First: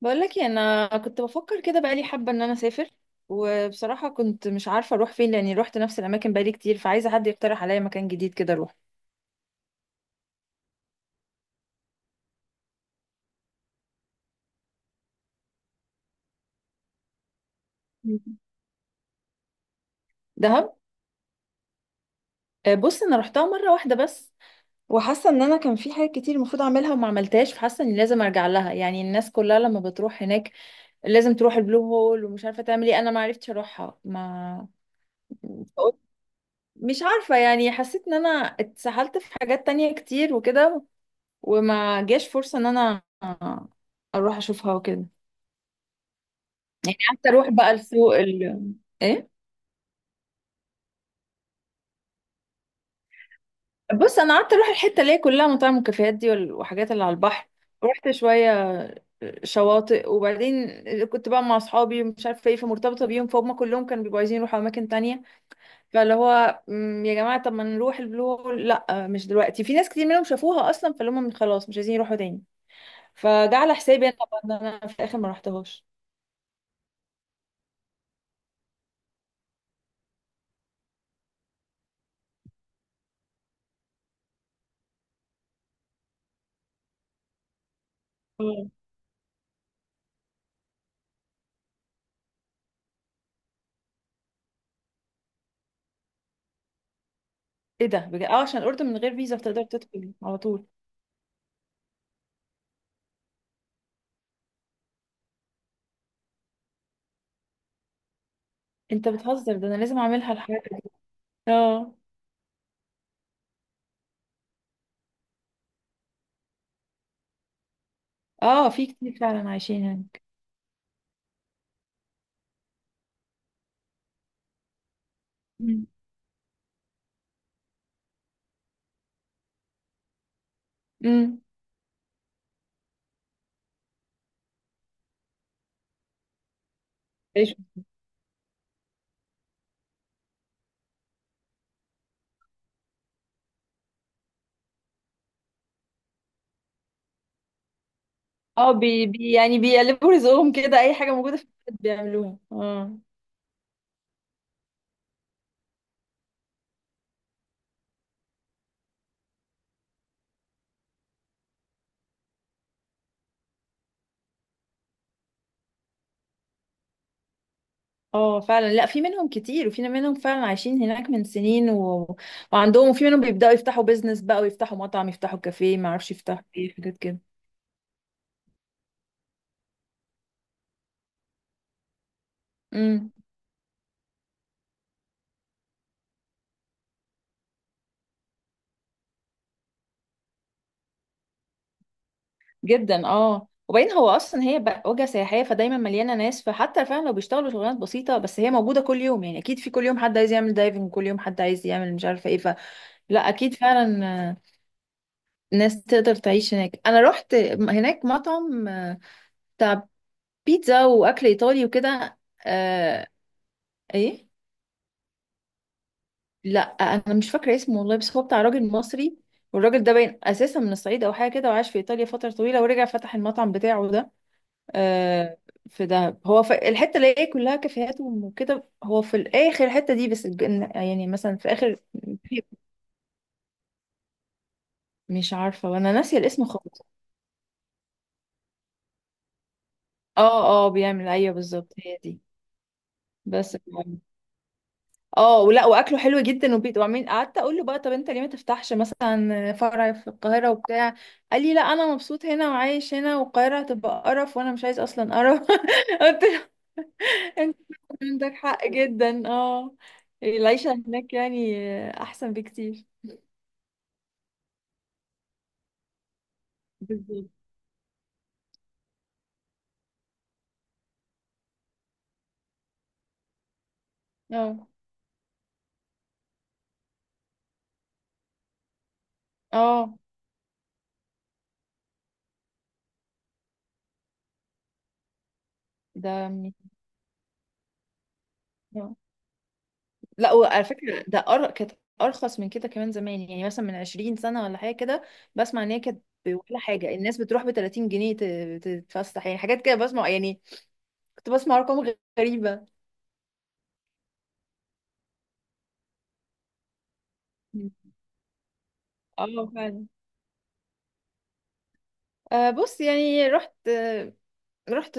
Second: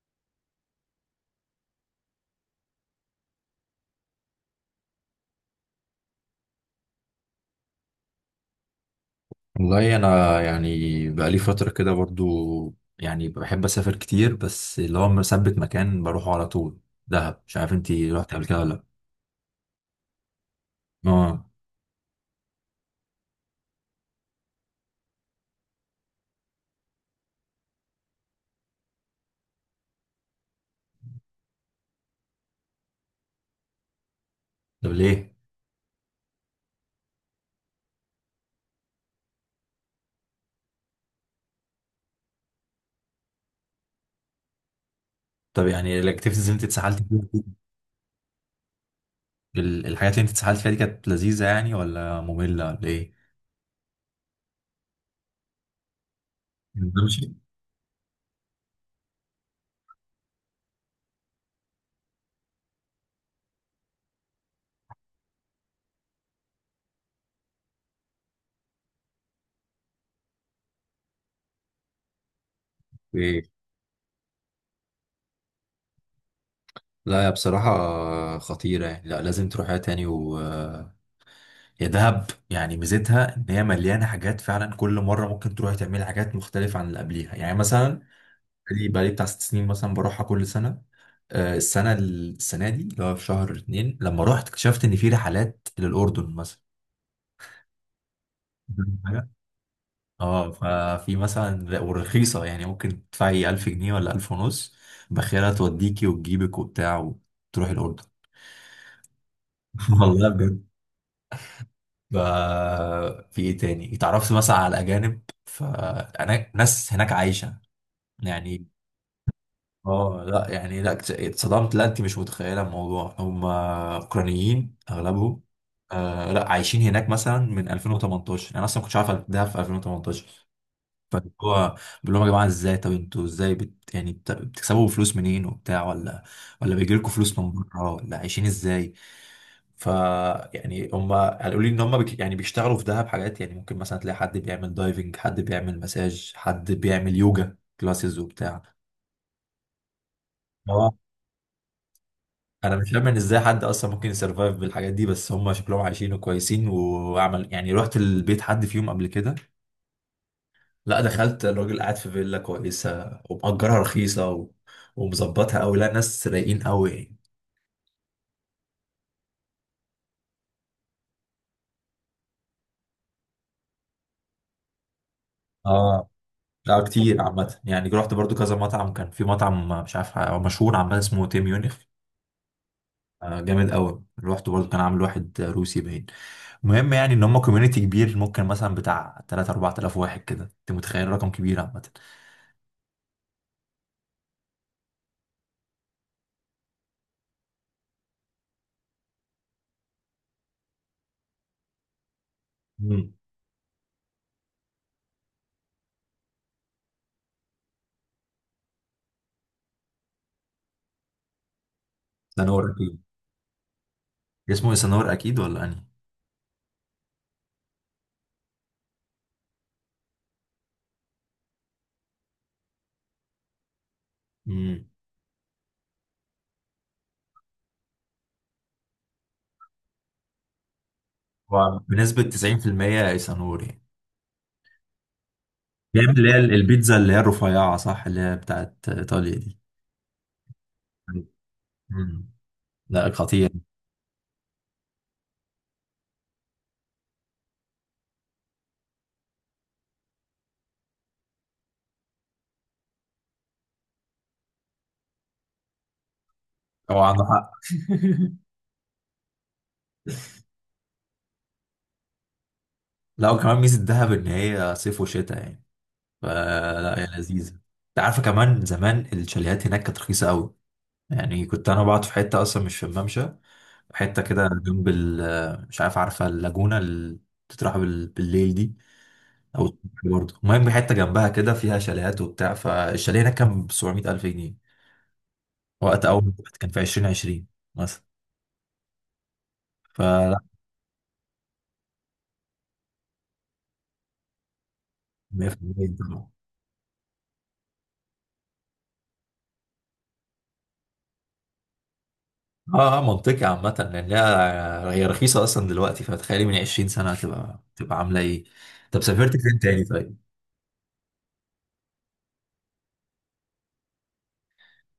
بقولك إيه، انا كنت بفكر كده بقالي حابه ان انا اسافر. وبصراحه كنت مش عارفه اروح فين لاني روحت نفس الاماكن بقالي كتير، فعايزه حد يقترح عليا مكان جديد كده اروح. والله انا يعني بقالي فتره كده برضو. يعني بحب اسافر كتير، بس اللي هو مثبت مكان بروحه على طول. دهب، مش عارف انتي مم. رحت قبل كده ولا لا؟ دهب. اه. آه، بص انا روحتها مره واحده بس. وحاسه ان انا كان في حاجات كتير المفروض اعملها وما عملتهاش، فحاسه اني لازم ارجع لها. يعني الناس كلها لما بتروح هناك لازم تروح البلو هول، ومش عارفه تعمل ايه، انا ما عرفتش اروحها ما. طب ليه؟ فقلت- مش عارفه، يعني حسيت ان انا اتسحلت في حاجات تانية كتير وكده، وما جاش فرصة ان انا اروح اشوفها وكده. طب يعني الاكتيفيتيز اللي انت يعني اتسحلت فيها قعدت دي، اروح بقى السوق ايه. الحاجات اللي انت اتسحلت فيها دي كانت لذيذه يعني ولا ممله ولا ايه؟ بص انا قعدت اروح الحتة اللي هي كلها مطاعم وكافيهات دي وحاجات اللي على بمشي. البحر. رحت شوية شواطئ، وبعدين كنت بقى مع اصحابي ومش عارفه ايه، فمرتبطه بيهم، فهم كلهم كانوا بيبقوا عايزين يروحوا اماكن تانية. فاللي هو يا جماعه طب ما نروح البلو هول. لا مش دلوقتي، في ناس كتير منهم شافوها اصلا فاللي هم خلاص مش عايزين يروحوا تاني. ايه. فجعل حسابي انا طبعا إن انا في الاخر ما رحتهاش. لا، يا بصراحه خطيره يعني، لا لازم تروحها تاني و يا دهب. يعني ميزتها ان هي مليانه حاجات فعلا، كل مره ممكن تروحي تعملي حاجات مختلفه عن اللي قبليها. يعني مثلا بقالي بتاع ست سنين مثلا بروحها كل سنة. آه، السنة دي اللي هو في شهر اتنين لما رحت اكتشفت إن في رحلات للأردن مثلا. ايه ده بجد. اه عشان الاردن من فاهم غير حاجة؟ فيزا بتقدر تدخل على اه، طول. ففي مثلا ورخيصة، يعني ممكن تدفعي 1000 جنيه ولا 1000 ونص، باخرة توديكي وتجيبك وبتاع وتروحي الأردن. انت بتهزر؟ ده انا لازم والله اعملها بجد. الحركه دي. اه. ف- في ايه تاني، اتعرفت مثلا على الأجانب، فأنا ناس هناك عايشة يعني. اه في كتير فعلا عايشين هناك. اه لا يعني، لا اتصدمت، لا انت مش متخيله الموضوع، هم اوكرانيين اغلبهم. امم. آه، لا عايشين هناك مثلا من 2018، انا اصلا ما كنتش عارف ده في 2018. فاللي أمم. هو بقول لهم يا جماعه ازاي، طب انتوا ازاي بتكسبوا فلوس منين وبتاع، ولا ولا بيجي لكم فلوس من عيشوا. بره، ولا عايشين ازاي؟ ف يعني هم قالوا لي ان هم بك يعني بيشتغلوا في دهب حاجات، يعني ممكن مثلا تلاقي حد بيعمل دايفنج، حد بيعمل مساج، حد بيعمل يوجا كلاسز وبتاع. اه، بي يعني بيقلبوا رزقهم كده، اي حاجه موجوده في البلد بيعملوها. انا مش اه. فاهم ان ازاي حد اصلا ممكن يسرفايف بالحاجات دي، بس هم شكلهم عايشين وكويسين. وعمل يعني، رحت البيت حد فيهم قبل كده، لا دخلت الراجل قاعد في فيلا كويسه ومأجرها رخيصه و... ومظبطها قوي. لا ناس رايقين قوي يعني. اه فعلا، لا في منهم كتير، وفي منهم فعلا عايشين هناك من سنين وعندهم. وفي منهم بيبداوا يفتحوا بيزنس بقى، ويفتحوا مطعم، يفتحوا كافيه، ما اه اعرفش يفتحوا ايه لا حاجات كتير عامه. يعني رحت برضو كذا مطعم، كان في مطعم مش عارف هو مشهور عامه، اسمه تيم يونيخ. كده. آه جامد قوي. رحت برضو كان عامل واحد روسي باين. المهم يعني ان هم كوميونيتي كبير، ممكن مثلا بتاع 3 4000 واحد كده، انت متخيل رقم كبير عامه. جدا. اه وبعدين هو اصلا هي بقى وجهه سياحيه، فدايما مليانه ناس، فحتى فعلا لو بيشتغلوا شغلانات بسيطه بس هي موجوده كل يوم، يعني اكيد في كل يوم حد عايز يعمل دايفنج، كل يوم حد عايز يعمل مش عارفه ايه، فلا مم. اكيد فعلا. آه، ناس تقدر تعيش هناك. انا رحت هناك مطعم بتاع بيتزا واكل ايطالي وكده. سنور اكيد. آه. ايه. اسمه سنور اكيد ولا انهي؟ لا انا مش فاكره اسمه والله، بس هو بتاع راجل مصري. والراجل ده باين اساسا من الصعيد او حاجه كده، وعاش في ايطاليا فتره طويله ورجع فتح المطعم بتاعه ده. امم. آه، في دهب، هو في الحته اللي هي كلها كافيهات وكده، هو في الاخر الحته دي، بس يعني مثلا في اخر. هو بنسبة 90% ايسانور يعني، مش عارفه وانا بيعمل ناسيه اللي هي الاسم خالص. البيتزا اللي هي الرفيعة، صح؟ اللي هي بتاعت ايطاليا دي. اه اه بيعمل. ايوه بالظبط هي دي. امم. لا خطير. بس. اه ولا واكله حلو جدا. وبيت وعمين قعدت اقول له بقى طب انت ليه ما تفتحش مثلا فرع في القاهره وبتاع. قال لي لا انا مبسوط هنا وعايش هنا، والقاهره هتبقى قرف وانا مش عايز اصلا قرف. قلت هو عنده حق. انت عندك حق جدا. اه. العيشة هناك يعني احسن بكتير. لا وكمان ميزة دهب ان هي صيف وشتاء يعني، فلا هي بالظبط. لذيذة. انت عارفة كمان زمان الشاليهات هناك كانت رخيصة قوي. يعني كنت انا بقعد في حتة اصلا مش في الممشى، حتة كده اه جنب ال، مش عارف، عارفة اللاجونة اللي بتتراح بالليل دي او اه. الصبح برضه؟ المهم حته جنبها كده فيها شاليهات وبتاع، فالشاليه هناك كان ب 700 الف جنيه وقت ده اول ما رحت، من- كان في 2020 مثلا. آه. لا فلا وعلى فكرة ده كانت أرخص من كده كمان زمان، يعني مثلا من 20 سنة ولا حاجة كده. بسمع إن هي 100%. كانت طبعا. ولا حاجة، الناس بتروح ب 30 جنيه تتفسح، يعني حاجات كده بسمع يعني. كنت بسمع أرقام غريبة. اه، آه، منطقي عامة لان هي هي رخيصة اصلا دلوقتي، فتخيلي من 20 سنة تبقى عاملة ايه. طب سافرت اه فين تاني فعلا. طيب؟ آه، بص يعني رحت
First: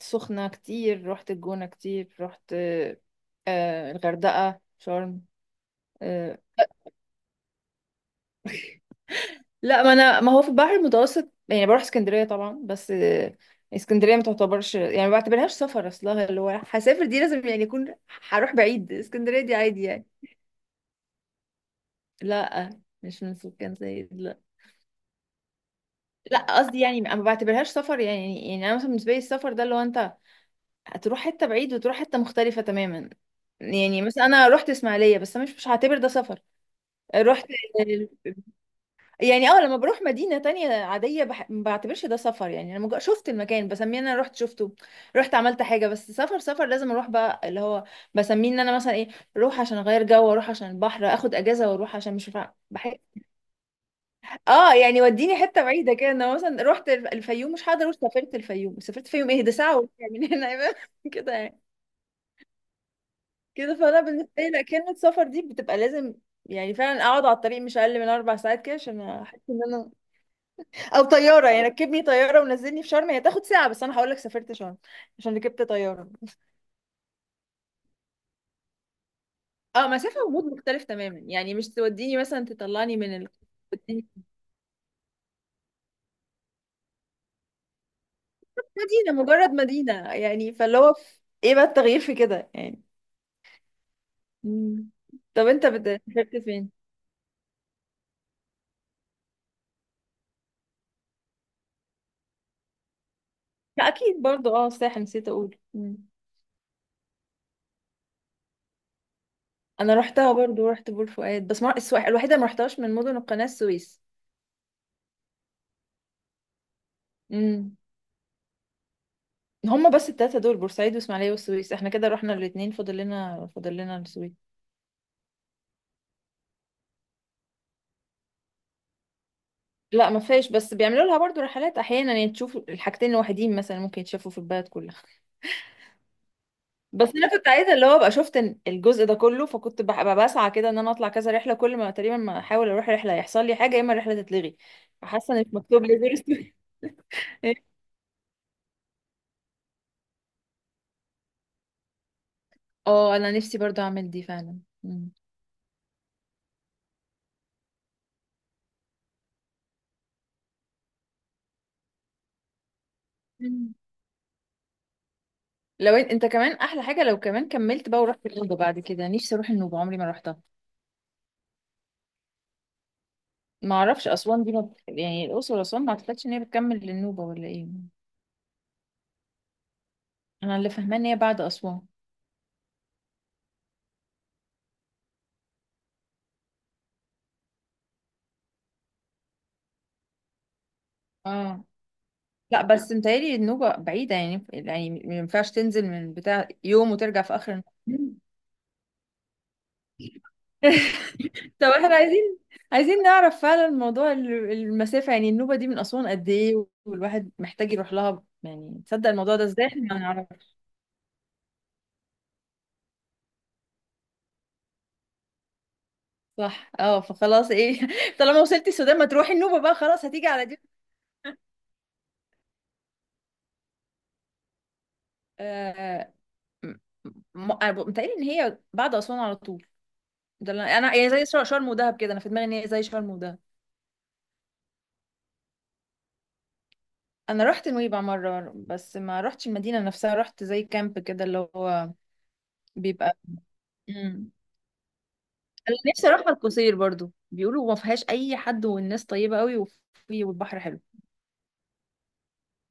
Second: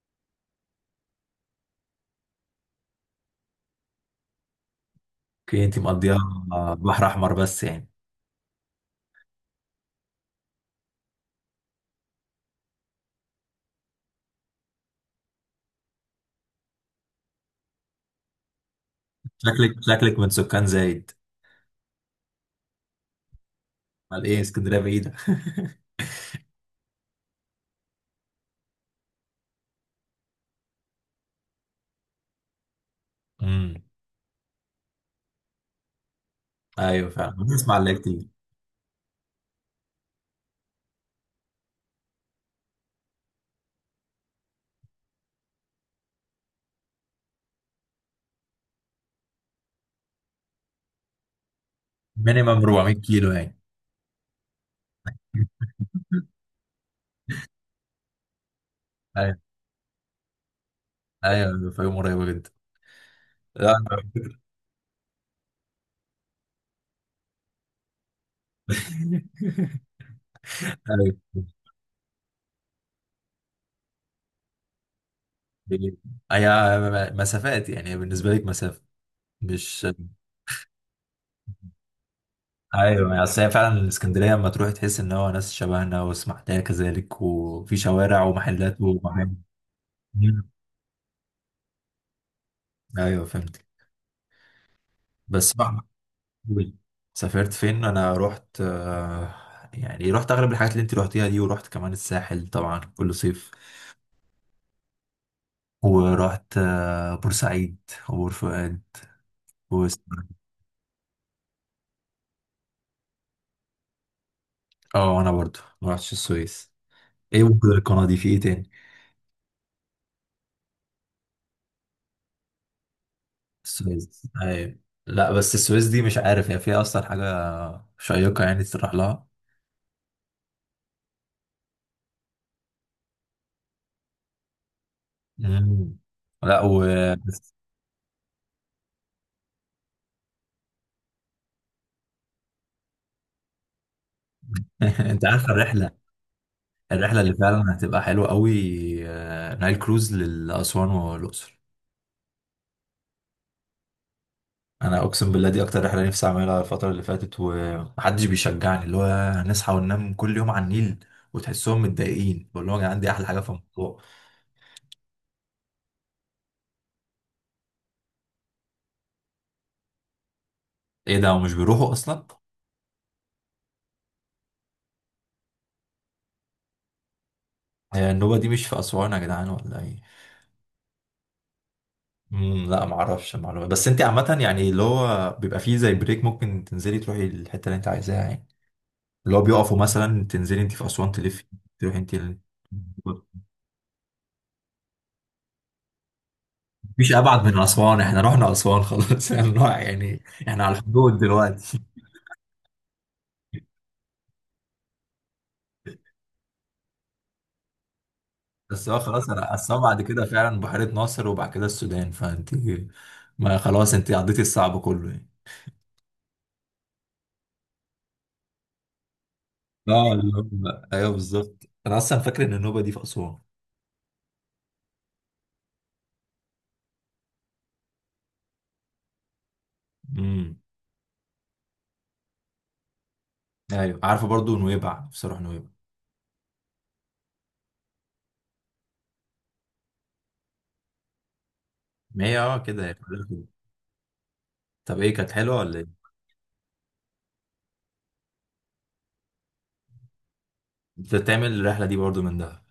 سخنة كتير، رحت الجونة كتير، رحت الغردقة، شرم. اوكي انت مقضيها. آه، آه، بحر احمر بس يعني. لا، ما انا ما هو في البحر المتوسط، يعني بروح اسكندرية طبعا، بس اسكندرية ما تعتبرش، يعني ما بعتبرهاش سفر. اصلها اللي هو هسافر دي لازم يعني يكون هروح بعيد. اسكندرية دي شكلك عادي يعني. شكلك من سكان زايد. لا، مش من سكان زايد، امال ايه، لا. اسكندرية بعيدة؟ لا قصدي يعني ما بعتبرهاش سفر يعني انا مثلا بالنسبة لي السفر ده اللي هو انت هتروح حتة بعيد وتروح حتة مختلفة تماما. امم. يعني مثلا انا رحت اسماعيلية بس انا مش هعتبر ده سفر. ايوه فعلا رحت بنسمع اللي كتير. يعني، لما بروح مدينة تانية عادية ما بعتبرش ده سفر، يعني انا مجرد شفت المكان بسميه ان انا رحت شفته، رحت عملت حاجة. بس سفر سفر لازم اروح بقى اللي هو بسميه ان انا مثلا ايه، اروح عشان اغير جو، اروح عشان البحر، اخد اجازة، واروح عشان مش مينيمم 400 كيلو يعني. اه يعني وديني حتة بعيدة كده. انا مثلا رحت الفيوم. مش هقدر اروح. سافرت الفيوم، سافرت الفيوم، ايوه، ايه ده، ساعة وراجع من هنا يبقى كده يعني. ايوه، فيوم قريبة جدا. كده لا. فانا بالنسبة لي لا، كلمة سفر دي بتبقى لازم يعني فعلا اقعد على الطريق مش اقل من اربع ساعات كده عشان احس ان انا. او أيوة. طياره، يعني ركبني طياره ونزلني في شرم، هي تاخد ساعه بس انا هقول لك سافرت شرم عشان ركبت طياره. هي مسافات يعني، بالنسبة لك مسافة مش، اه، مسافه ومود مختلف تماما يعني. مش توديني مثلا تطلعني ايوه. من يعني اصل هي فعلا توديني- الاسكندريه لما تروح تحس ان هو ناس شبهنا، واسماعيليه كذلك، وفي شوارع ومحلات مدينه، ومحل. مجرد مدينه مم. يعني، فاللي هو ايه بقى التغيير في كده يعني. ايوه فهمت. مم. طب بس انت بقى، سافرت فين. سافرت فين انا؟ رحت آه، يعني رحت اغلب الحاجات اللي انت رحتيها دي، ورحت كمان الساحل طبعا كل صيف. لا اكيد برضو، الساحل نسيت اقول. مم. ورحت آه، بورسعيد وبور فؤاد و انا رحتها برضو، رحت بور فؤاد بس ما... الوحيده ما رحتهاش من مدن القناه السويس. اه انا برضو ما رحتش السويس. ايه ممكن مم. القناه دي في ايه تاني؟ هما بس التلاتة دول بورسعيد واسماعيلية والسويس، احنا كده رحنا الاتنين، فاضل لنا السويس السويس. ايوه. لا بس السويس دي مش عارف هي فيها اصلا حاجه شيقه يعني تروح لها. لا ما فيهاش، بس بيعملوا لها برضو رحلات احيانا، يعني تشوف الحاجتين لوحدين مثلا ممكن يتشافوا في البلد كلها. مم. لا و بس انا كنت بس. عايزه اللي هو ابقى شفت إن الجزء ده كله، فكنت ببقى بسعى كده ان انا اطلع كذا رحله، كل ما تقريبا ما احاول اروح رحله يحصل لي حاجه، يا اما الرحله تتلغي. انت فحاسه عارف ان مكتوب الرحله، لي زيرو ستوري. الرحله اللي فعلا هتبقى حلوه قوي، آه، نايل كروز لاسوان والاقصر. اه انا نفسي برضو اعمل دي فعلا. انا مم. اقسم بالله دي اكتر رحله نفسي اعملها الفتره اللي فاتت، ومحدش بيشجعني. اللي هو هنصحى وننام كل يوم على النيل، وتحسهم متضايقين. بقول لهم يا جدعان دي احلى حاجه في مم. الموضوع. لو انت كمان احلى حاجه، لو كمان كملت بقى ورحت النوبه بعد كده. نفسي اروح النوبه عمري ما رحتها. ايه ده ومش بيروحوا اصلا؟ ما اعرفش اسوان دي ما... يعني الاقصر واسوان ما اعتقدش ان هي بتكمل للنوبه ولا ايه. هي النوبه دي مش في اسوان يا جدعان ولا ايه؟ انا اللي فاهمه ان هي بعد اسوان. امم. لا ما اعرفش المعلومه، بس انت عامه يعني اللي هو بيبقى فيه زي بريك، ممكن تنزلي تروحي الحته اللي انت عايزاها يعني. اللي هو بيقفوا مثلا، تنزلي انت في اسوان، تلفي اه، تروحي انت ال... لا بس متهيألي النوبة بعيدة يعني، يعني ما ينفعش تنزل من بتاع يوم مفيش وترجع في ابعد آخر من اسوان، النهار. احنا رحنا اسوان خلاص. يعني يعني احنا على الحدود طب دلوقتي. احنا عايزين نعرف فعلا موضوع المسافة، يعني النوبة دي من أسوان قد ايه، والواحد محتاج يروح لها يعني. بس هو تصدق خلاص، الموضوع ده انا ازاي، اسوان احنا ما بعد كده نعرفش. فعلا بحيره ناصر، وبعد كده السودان، فانت ما خلاص انت عديتي الصعب كله يعني. صح، اه. فخلاص ايه، طالما وصلتي السودان، ما تروحي النوبة بقى، خلاص اه هتيجي على دي. ايوه بالظبط، انا اصلا فاكر ان النوبه دي في اسوان. م- أنا متهيألي ان هي بعد أسوان على طول. ده امم. اللي انا يعني زي شرم ودهب كده، انا في دماغي ان هي زي شرم ودهب. ايوه عارفه، برضو نويبع نفسي اروح نويبع. انا رحت نويبع مره بس ما رحتش المدينه نفسها، رحت زي كامب كده، اللي هو ما هي اه كده هي بيبقى كلها كده. امم طب ايه، كانت حلوه انا ولا ايه؟ نفسي اروح القصير برضو، بيقولوا ما فيهاش اي حد والناس طيبه قوي، وفي والبحر حلو. انت تعمل الرحله دي برضو من دهب.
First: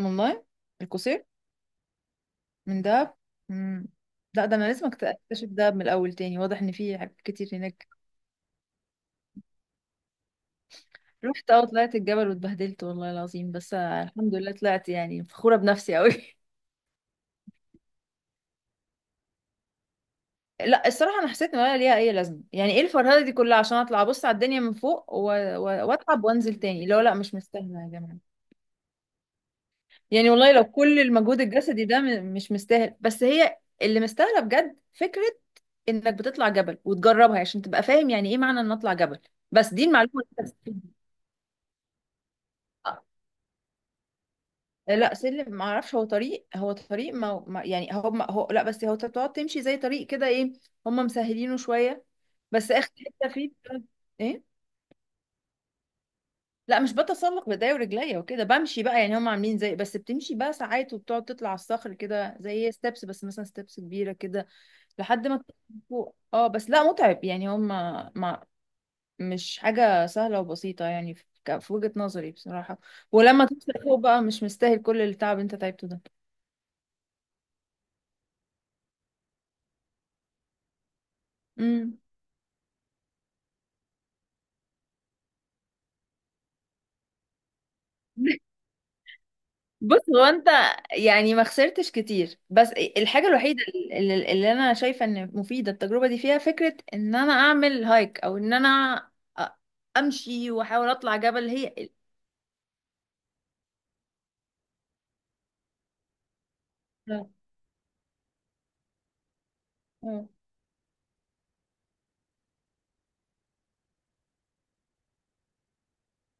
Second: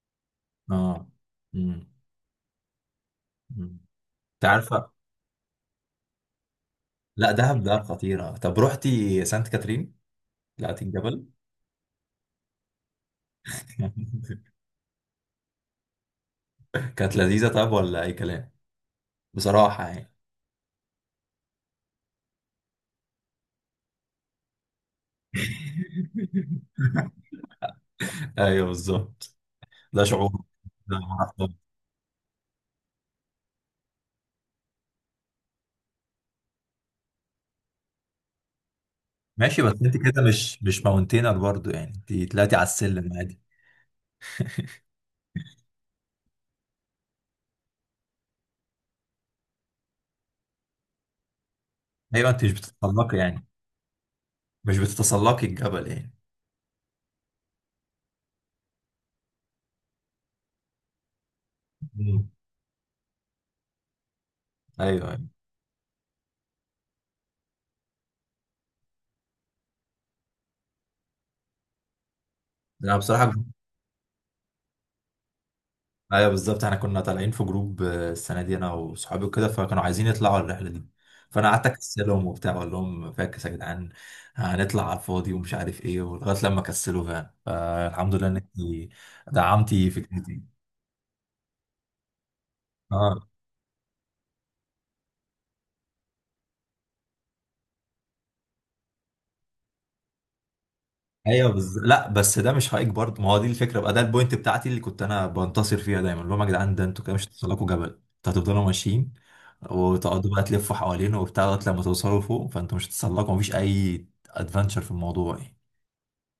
والله اه. القصير امم. من دهب. أمم. امم. انت لا ده انا لازم عارفه اكتشف دهب من الاول تاني، واضح ان في حاجات لا، كتير دهب دهب هناك. خطيره. طب روحتي سانت كاترين، طلعتي الجبل؟ رحت، طلعت الجبل واتبهدلت والله العظيم، بس الحمد لله طلعت يعني فخوره بنفسي قوي. كانت لذيذه طب ولا اي كلام، بصراحه يعني؟ لا الصراحة أنا حسيت إن ولا ليها أي لازمة، يعني إيه الفرهدة دي كلها عشان أطلع أبص على الدنيا من فوق وأتعب وأنزل تاني اللي هو، لا مش مستاهلة يا جماعة. ايوه بالظبط، ده يعني شعور. والله لو كل لا، ما المجهود أعرفش. الجسدي ده مش مستاهل، بس هي اللي مستاهلة بجد فكرة إنك بتطلع جبل وتجربها عشان تبقى فاهم يعني إيه معنى إن أطلع جبل. ماشي، بس بس دي انت المعلومة كده اللي أنت مش بتستفيد ماونتينر برضو يعني، انت طلعتي على بيها. السلم عادي. آه، لا سلم ما اعرفش، هو طريق، هو طريق يعني هو ما هو لا، بس هو انت بتقعد تمشي زي طريق كده. ايه، هم مسهلينه شويه. ايوه انت مش بس اخر بتتسلقي حته يعني، فيه ايه. مش بتتسلقي الجبل يعني. لا مش بتسلق بايديا ورجليا وكده، بمشي بقى يعني، هم عاملين زي، بس بتمشي بقى ساعات وبتقعد تطلع على الصخر أمم. كده زي ستيبس، بس مثلا ستيبس كبيره كده ايوه ايوه. لحد ما توصل فوق. اه بس لا متعب يعني، هم ما مش حاجه سهله وبسيطه يعني في في وجهه نظري بصراحه. انا بصراحه، ولما توصل فوق بقى مش مستاهل كل التعب اللي انت تعبته ده. ايوه بالظبط. احنا كنا طالعين في جروب آه، السنه دي انا وصحابي وكده، فكانوا عايزين يطلعوا الرحله دي، فانا قعدت امم. اكسلهم وبتاع، اقول لهم فاكس يا جدعان، هنطلع على الفاضي ومش عارف ايه. ولغايه لما كسلوا فعلا، فالحمد لله انك دعمتي بص، هو فكرتي. انت يعني ما خسرتش كتير، بس الحاجة اه الوحيدة اللي انا شايفة ان مفيدة التجربة دي فيها فكرة ان انا اعمل هايك، او ان انا أ- امشي واحاول اطلع جبل ايوه هي. لا بس ده مش هايك برضه. ما هو دي الفكره بقى، ده البوينت بتاعتي اللي كنت انا بنتصر فيها دايما، اللي هم يا جدعان ده انتوا كده مش لا. هتوصلكوا جبل، انتوا هتفضلوا ماشيين مم. وتقعدوا بقى تلفوا حوالينه وبتاع لغايه لما توصلوا فوق، فانتوا مش هتتسلقوا، مفيش اي ادفنتشر في الموضوع يعني.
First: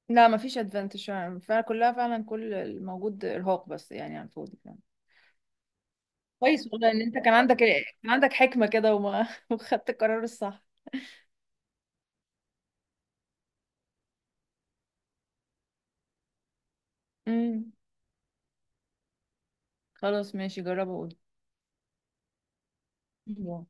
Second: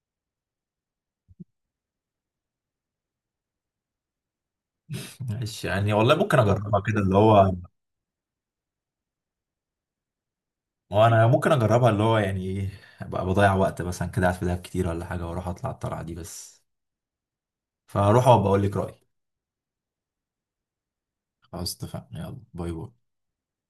لا مفيش ادفانتج فعلا فعلا، كلها فعلا كل الموجود ارهاق بس يعني على الفاضي فعلا. ماشي يعني والله ممكن كويس اجربها والله كده ان انت اللي هو، كان عندك حكمة كده وما وخدت القرار الصح. وانا ممكن اجربها اللي هو يعني ايه، ابقى بضيع وقت مثلا كده قاعد في دهب كتير ولا حاجه، واروح اطلع الطلعه دي بس، امم. فاروح وابقى اقول لك رايي. خلاص ماشي جربه. خلاص اتفقنا، يلا باي باي. وقول